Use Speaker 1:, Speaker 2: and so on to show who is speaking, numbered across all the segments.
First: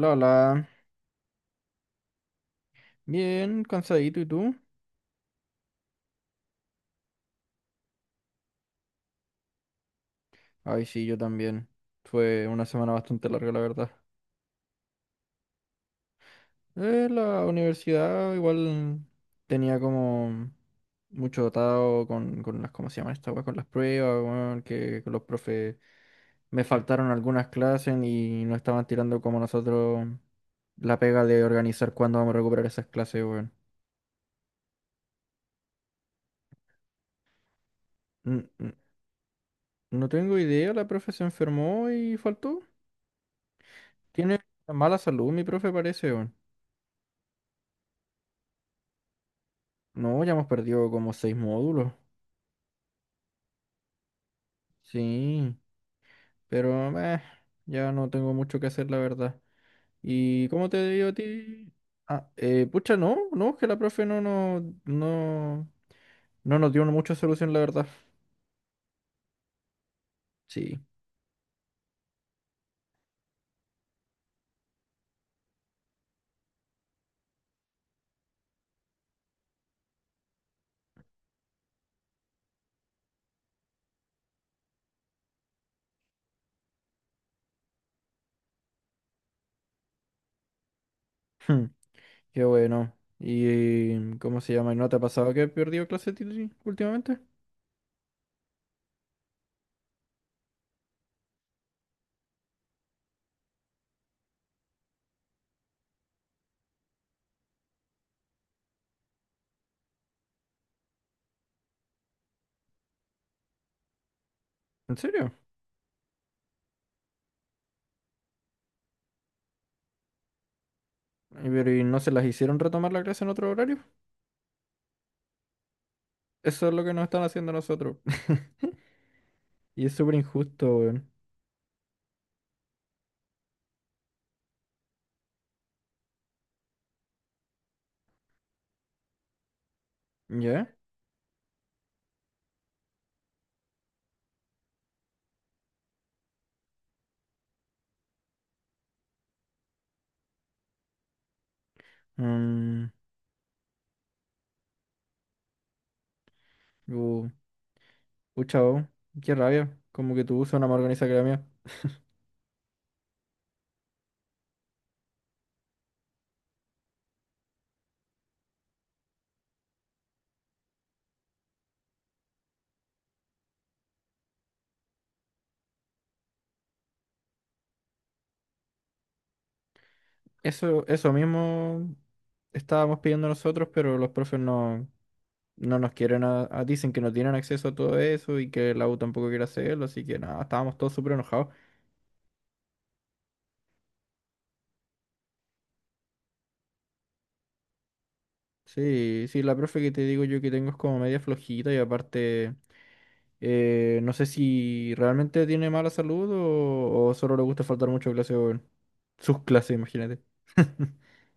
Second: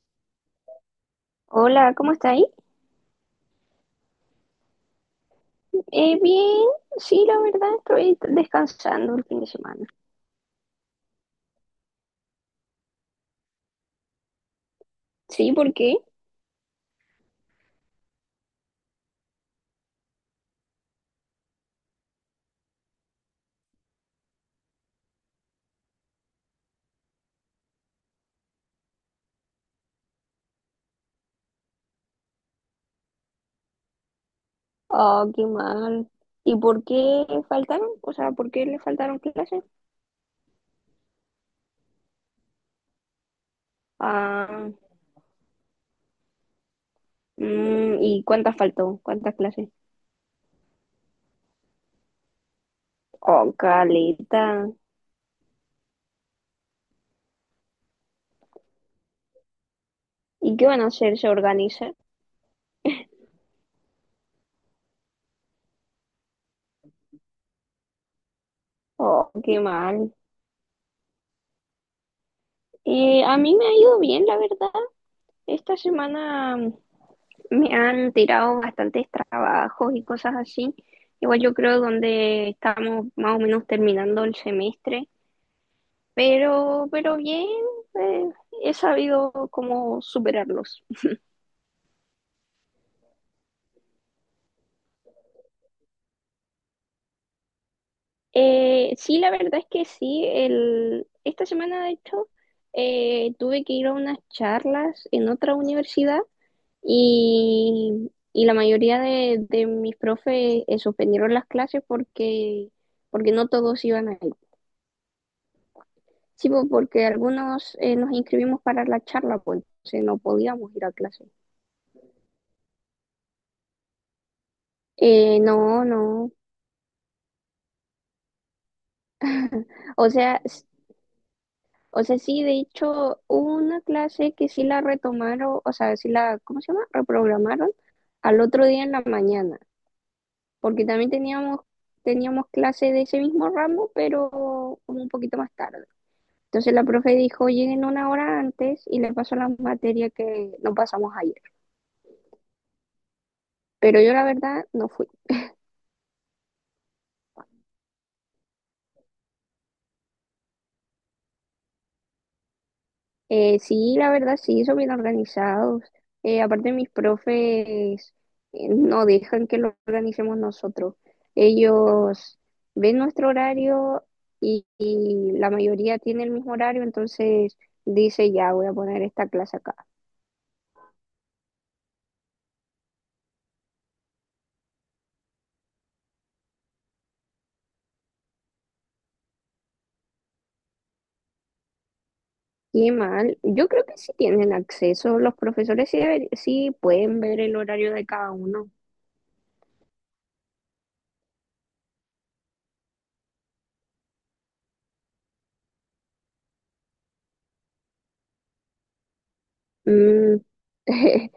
Speaker 1: Lola,
Speaker 2: Hola, ¿cómo está ahí?
Speaker 1: bien, cansadito, ¿y tú?
Speaker 2: Bien, sí, la verdad estoy descansando el fin de semana.
Speaker 1: Ay, sí, yo también. Fue una semana bastante larga, la verdad.
Speaker 2: Sí, ¿por qué?
Speaker 1: La universidad igual tenía como mucho atado con las, ¿cómo se llama esta weá? Con las pruebas, weón, que los profes me faltaron algunas clases y no estaban tirando como nosotros la pega de organizar cuándo vamos a recuperar esas clases, weón.
Speaker 2: Ah, qué mal. ¿Y por qué faltaron? O sea,
Speaker 1: N-
Speaker 2: ¿por qué
Speaker 1: n-
Speaker 2: le faltaron clases?
Speaker 1: No tengo idea, la profe se enfermó y faltó. Tiene
Speaker 2: Ah,
Speaker 1: mala salud, mi profe parece, weón.
Speaker 2: mm, ¿y cuántas faltó? ¿Cuántas clases?
Speaker 1: No, ya hemos perdido como seis módulos.
Speaker 2: Oh, caleta.
Speaker 1: Sí, pero meh, ya no tengo mucho que hacer, la verdad. ¿Y
Speaker 2: ¿Y qué
Speaker 1: cómo
Speaker 2: van
Speaker 1: te
Speaker 2: a
Speaker 1: digo a
Speaker 2: hacer? ¿Se
Speaker 1: ti?
Speaker 2: organizan?
Speaker 1: Ah, pucha, no, no, que la profe no, no, no, no nos dio mucha solución, la verdad.
Speaker 2: Oh, qué mal.
Speaker 1: Sí.
Speaker 2: A mí me ha ido bien, la verdad. Esta semana me han tirado bastantes trabajos y cosas así. Igual yo creo donde estamos más o menos terminando el semestre, pero bien, eh, he sabido cómo superarlos.
Speaker 1: Hmm, Qué bueno. ¿Y cómo se llama? ¿Y no te ha pasado que he perdido clases últimamente?
Speaker 2: Sí, la verdad es que sí, esta semana de hecho tuve que ir a unas charlas en otra universidad y la mayoría de mis profes suspendieron las clases porque no todos iban a...
Speaker 1: ¿En serio?
Speaker 2: Sí, po, porque algunos nos inscribimos para la charla, pues entonces no podíamos ir a clase.
Speaker 1: ¿Y pero, y no se las hicieron retomar la clase en otro horario?
Speaker 2: No, no.
Speaker 1: Eso es lo que nos están haciendo a nosotros. Y es
Speaker 2: O
Speaker 1: súper
Speaker 2: sea,
Speaker 1: injusto, weón.
Speaker 2: o sea, sí, de hecho, hubo una clase que sí la retomaron, o sea, ¿cómo se llama? Reprogramaron al otro día en la mañana,
Speaker 1: ¿Ya?
Speaker 2: porque también teníamos clase de ese mismo ramo, pero como un poquito más tarde. Entonces la profe dijo, lleguen una hora antes y le pasó la materia que no pasamos ayer.
Speaker 1: Mm.
Speaker 2: Pero yo la verdad no fui.
Speaker 1: Uh, Pucha, oh, qué rabia. Como que tu búsqueda una más organizada que la mía.
Speaker 2: Sí, la verdad, sí, son bien organizados. Aparte, mis profes no dejan que lo organicemos nosotros. Ellos ven nuestro horario y la mayoría tiene el mismo horario, entonces dice, ya voy a poner esta clase acá.
Speaker 1: Eso mismo estábamos pidiendo nosotros, pero los profes no, no nos quieren, dicen que no tienen acceso a todo eso y que la U tampoco quiere hacerlo, así que nada, estábamos todos súper enojados.
Speaker 2: Qué mal. Yo creo que sí tienen acceso. Los profesores sí, sí pueden ver el horario de cada uno.
Speaker 1: Sí, sí, la profe que te digo yo que tengo es como media flojita y aparte, no sé si realmente tiene mala salud o solo le gusta faltar mucho a clase, weón. Sus clases, imagínate.
Speaker 2: Mm.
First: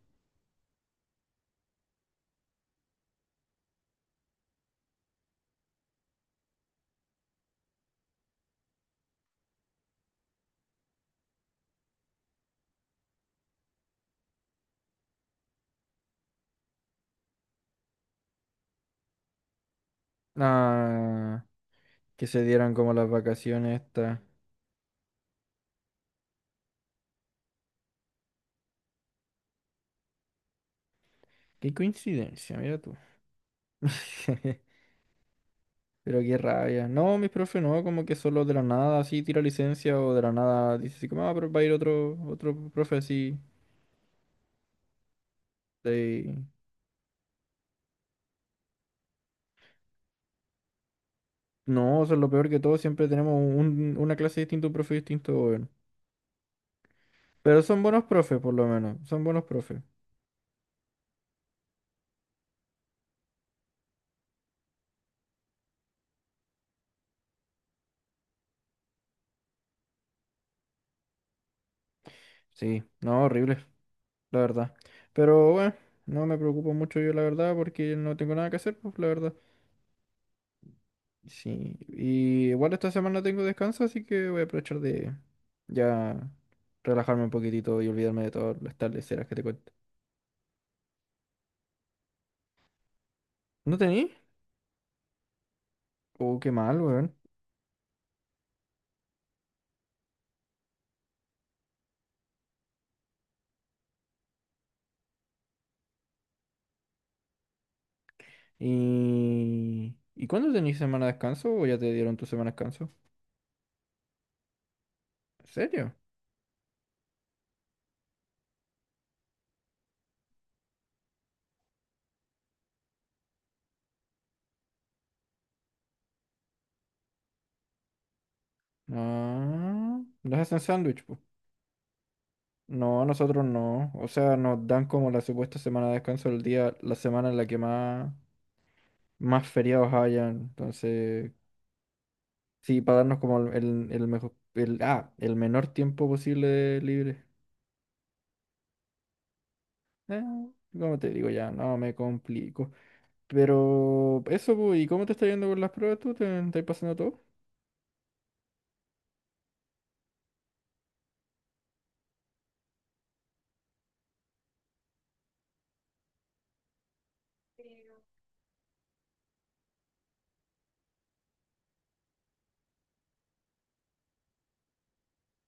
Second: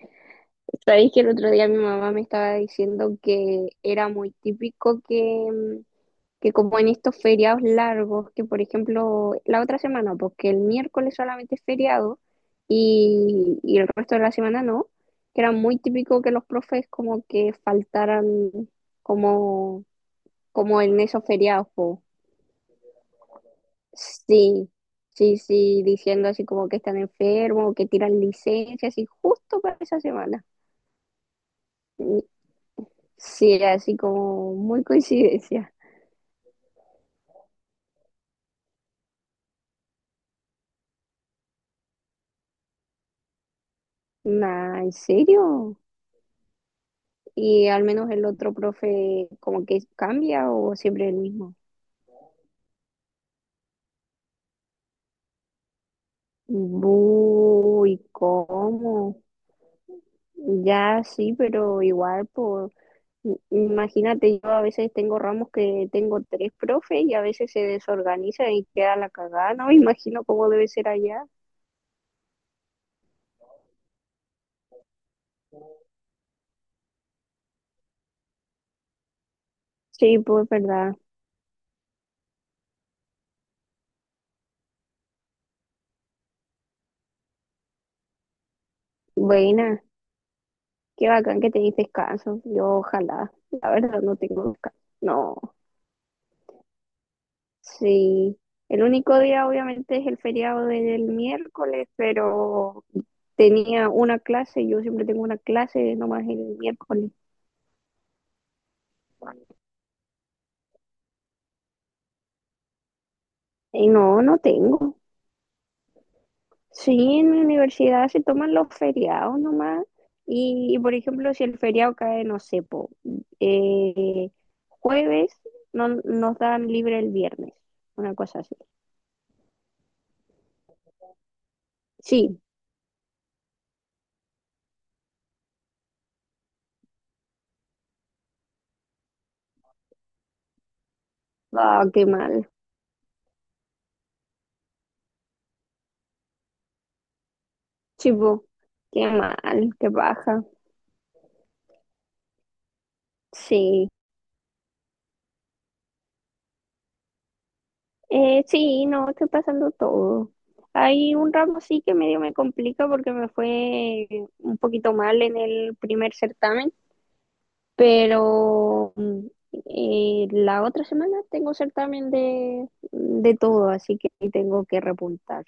Speaker 2: Sabéis que el otro día mi mamá me estaba diciendo que era muy típico que... mm, que como en estos feriados largos, que por ejemplo la otra semana, porque el miércoles solamente es feriado y el resto de la semana no, que era muy típico que los profes como que faltaran como, como en esos
Speaker 1: Ah.
Speaker 2: feriados, po.
Speaker 1: Que se dieran como las vacaciones estas.
Speaker 2: Sí, sí, sí, diciendo así como que están enfermos, que tiran licencias y justo para esa semana.
Speaker 1: Qué
Speaker 2: Y-
Speaker 1: coincidencia, mira tú.
Speaker 2: Sí, así como muy coincidencia.
Speaker 1: Pero qué rabia. No, mis profes no, como que solo de la nada así tira licencia o de la nada dice así como, ah, pero va a ir otro, otro profe así.
Speaker 2: Nah, ¿en serio?
Speaker 1: De.
Speaker 2: Y al menos el otro profe como que cambia o siempre el mismo.
Speaker 1: No, eso es lo peor que todo, siempre tenemos una clase distinta, un profe distinto, weón. Pero son
Speaker 2: Bu, ¿y
Speaker 1: buenos profes, por lo menos,
Speaker 2: cómo?
Speaker 1: son buenos profes.
Speaker 2: Ya sí, pero igual, por imagínate, yo a veces tengo ramos que tengo tres profes y a veces se desorganiza y queda la cagada, no me imagino cómo debe ser allá.
Speaker 1: Sí, no, horrible, la verdad. Pero bueno, no me preocupo mucho yo, la verdad, porque no tengo nada que hacer, pues, la verdad.
Speaker 2: Sí, pues verdad.
Speaker 1: Sí, y igual esta semana tengo descanso, así que voy a aprovechar de ya relajarme un poquitito y olvidarme de todas las tardeceras que te cuento.
Speaker 2: Buena, qué bacán que tenéis descanso. Yo ojalá, la
Speaker 1: ¿No
Speaker 2: verdad
Speaker 1: tení?
Speaker 2: no tengo descanso. No.
Speaker 1: Oh, qué mal, weón.
Speaker 2: Sí, el único día obviamente es el feriado del miércoles, pero tenía una clase, yo siempre tengo una clase nomás el miércoles.
Speaker 1: ¿Y cuándo tenís semana de descanso o ya te dieron tu semana de descanso?
Speaker 2: Y no, no tengo.
Speaker 1: ¿En serio?
Speaker 2: Sí, en mi universidad se toman los feriados nomás. Y, por ejemplo, si el feriado cae, no sé, po, eh, jueves, no, nos dan libre el viernes, una cosa así.
Speaker 1: Ah, ¿nos hacen sándwich, po?
Speaker 2: Sí,
Speaker 1: No, nosotros no. O sea, nos dan como la supuesta semana de descanso el día, la semana en la que más, más feriados hayan. Entonces,
Speaker 2: ah, qué mal.
Speaker 1: sí, para darnos como el mejor, el menor tiempo posible de libre.
Speaker 2: Sí, po, qué mal, qué
Speaker 1: Eh,
Speaker 2: baja.
Speaker 1: Como te digo ya, no me complico.
Speaker 2: Sí.
Speaker 1: Pero eso, pues, ¿y cómo te está yendo con las pruebas tú? ¿Te, estás pasando todo?
Speaker 2: Sí, no, estoy pasando todo. Hay un ramo sí que medio me complica porque me fue un poquito mal en el primer certamen, pero mm, la otra semana tengo certamen de todo, así que tengo que repuntar.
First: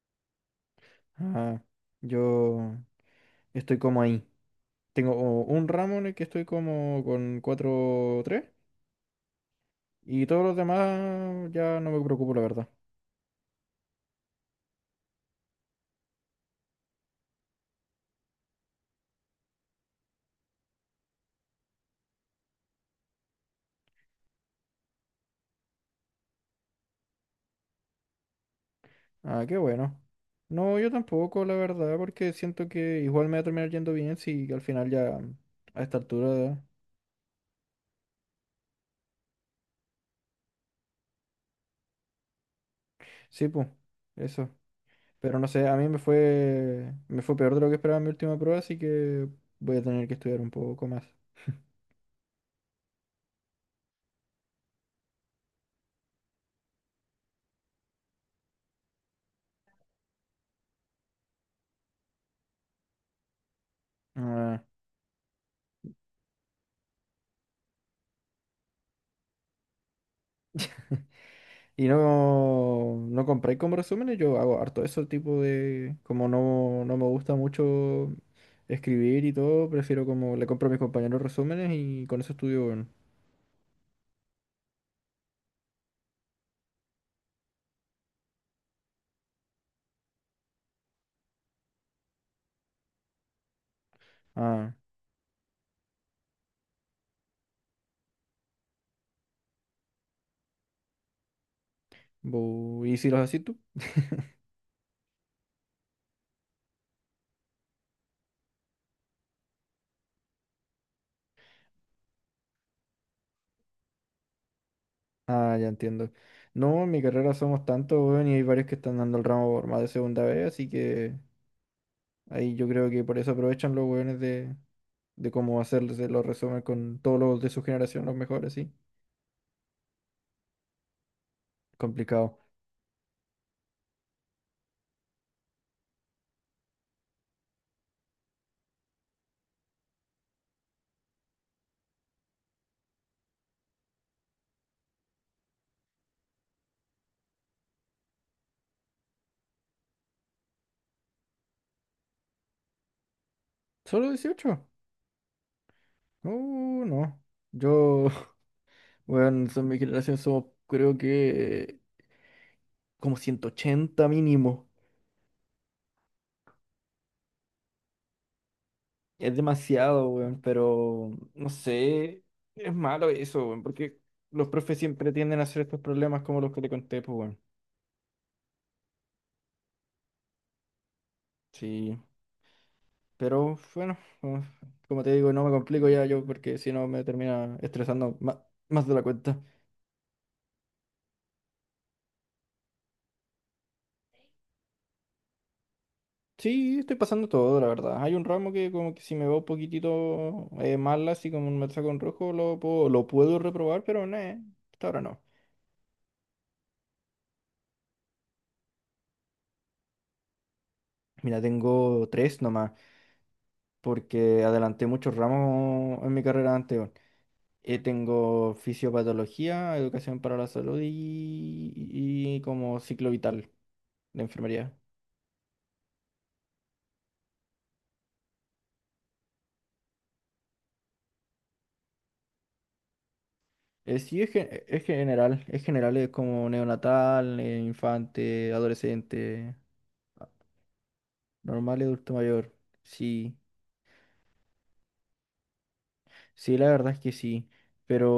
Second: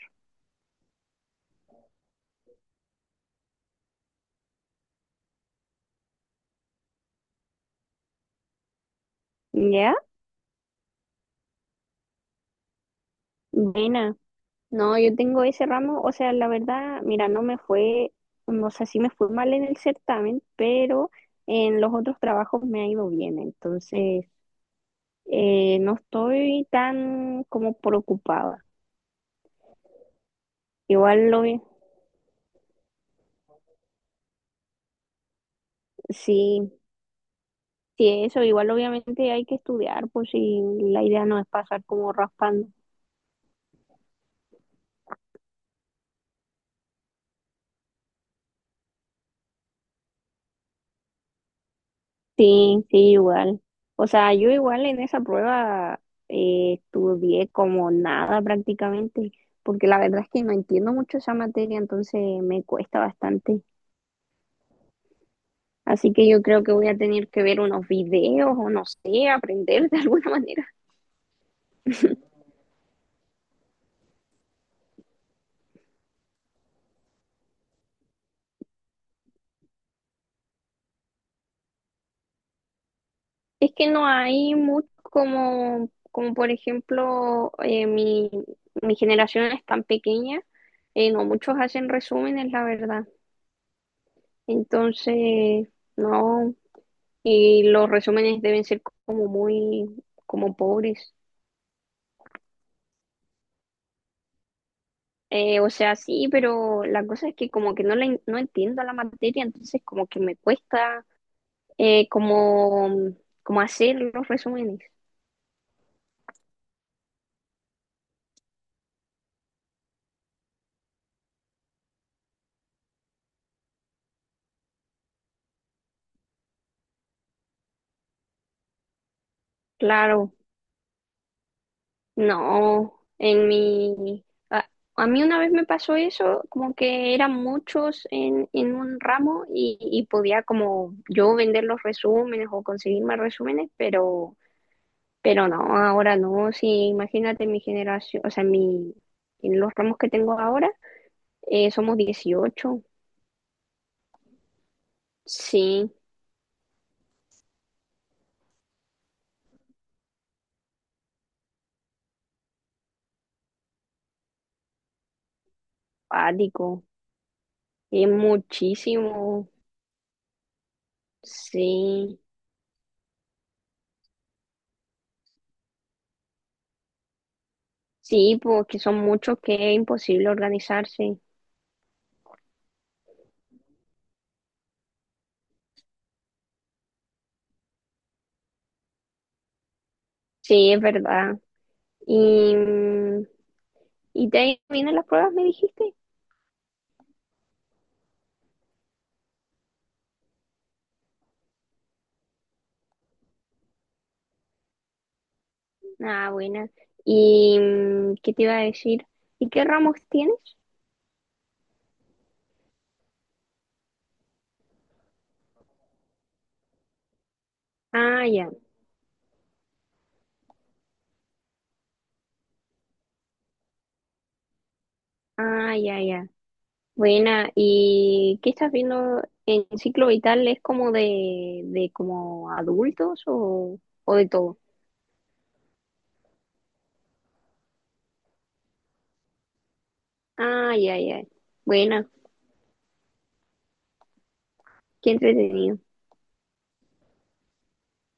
Speaker 1: Ah, yo estoy como ahí. Tengo un ramo en el que estoy como con 4 tres
Speaker 2: ¿Ya?
Speaker 1: y todos los demás ya no me preocupo, la verdad.
Speaker 2: Buena. No, yo tengo ese ramo, o sea, la verdad, mira, no me fue, o sea, sí me fue mal en el certamen, pero en los otros trabajos me ha ido bien, entonces... No estoy tan como preocupada.
Speaker 1: Ah, qué bueno. No, yo
Speaker 2: Igual
Speaker 1: tampoco,
Speaker 2: lo,
Speaker 1: la verdad, porque siento que igual me va a terminar yendo bien si al final ya a esta altura.
Speaker 2: sí, sí, eso, igual obviamente hay que estudiar, pues si la idea no es pasar como raspando.
Speaker 1: Sí, pues, eso. Pero no sé, a mí me fue peor de lo que esperaba en mi última prueba, así que voy a tener que estudiar un poco más.
Speaker 2: Sí, sí, igual. O sea, yo igual en esa prueba estudié como nada prácticamente, porque la verdad es que no entiendo mucho esa materia, entonces me cuesta bastante.
Speaker 1: Ah.
Speaker 2: Así que yo creo que voy a tener que ver unos videos o no sé, aprender de alguna manera.
Speaker 1: Y no, no compré como resúmenes, yo hago harto eso, tipo de, como no, me gusta mucho escribir y todo, prefiero como le compro a mis compañeros resúmenes y con eso estudio, bueno.
Speaker 2: Es que no hay mucho como, como por ejemplo, mi generación es tan pequeña, no muchos hacen resúmenes, la verdad.
Speaker 1: Ah,
Speaker 2: Entonces, no, y los resúmenes deben ser como muy, como pobres.
Speaker 1: ¿y si los haces tú?
Speaker 2: O sea, sí, pero la cosa es que como que no, no entiendo la materia, entonces como que me cuesta eh, como, como hacer los resúmenes.
Speaker 1: Ah, ya entiendo. No, en mi carrera somos tantos, weón, y hay varios que están dando el ramo por más de segunda vez, así que. Ahí yo creo que por eso aprovechan los hueones de cómo hacerse los resúmenes con todos los de su generación, los mejores, sí.
Speaker 2: Claro.
Speaker 1: Complicado.
Speaker 2: No, en mi... A, a mí una vez me pasó eso, como que eran muchos en un ramo y podía como yo vender los resúmenes o conseguir más resúmenes, pero no, ahora no. Sí, imagínate mi generación, en los ramos que tengo ahora, somos 18.
Speaker 1: ¿Solo 18?
Speaker 2: Sí,
Speaker 1: No. Yo, bueno, son mi generación, somos creo que como 180 mínimo.
Speaker 2: pático, es
Speaker 1: Es
Speaker 2: muchísimo.
Speaker 1: demasiado, weón, pero no
Speaker 2: Sí,
Speaker 1: sé, es malo eso, weón, porque los profes siempre tienden a hacer estos problemas como los que te conté, pues, weón.
Speaker 2: sí, porque son muchos que es imposible organizarse.
Speaker 1: Sí. Pero bueno, como como te digo, no me complico ya yo porque si no me termina estresando más, de la cuenta.
Speaker 2: Sí, es verdad. Y, mm, y te ahí vienen las pruebas, me dijiste.
Speaker 1: Sí, estoy pasando todo, la verdad. Hay un ramo que como que si me va un poquitito mal, así como me saco en rojo, lo puedo reprobar, pero no, hasta ahora no.
Speaker 2: Ah, buena. ¿Y mm, qué te iba a decir? ¿Y qué ramos tienes?
Speaker 1: Mira, tengo tres nomás, porque adelanté muchos ramos en mi carrera anterior.
Speaker 2: Ah, ya,
Speaker 1: Tengo fisiopatología, educación para la salud y como ciclo vital de enfermería.
Speaker 2: ah, ya, ya. Buena. ¿Y qué estás viendo en ciclo vital? ¿Es como de como adultos o
Speaker 1: Sí,
Speaker 2: de todo?
Speaker 1: es general, es como neonatal, infante, adolescente, a-
Speaker 2: Ah, ya, ya.
Speaker 1: normal y
Speaker 2: Buena,
Speaker 1: adulto mayor. Sí,
Speaker 2: qué entretenido.
Speaker 1: sí, la verdad es que sí. Pero,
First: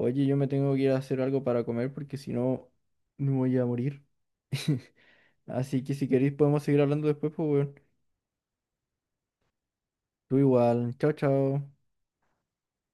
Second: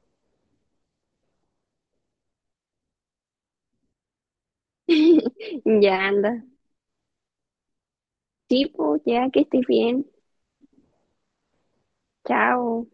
Speaker 1: oye, yo me tengo que ir a hacer algo para comer porque si no, me voy a morir. Así que
Speaker 2: Ya
Speaker 1: si queréis
Speaker 2: anda.
Speaker 1: podemos seguir hablando después, pues, weón.
Speaker 2: Sí, pues, ya que estés bien.
Speaker 1: Tú igual. Chao, chao.
Speaker 2: Chao.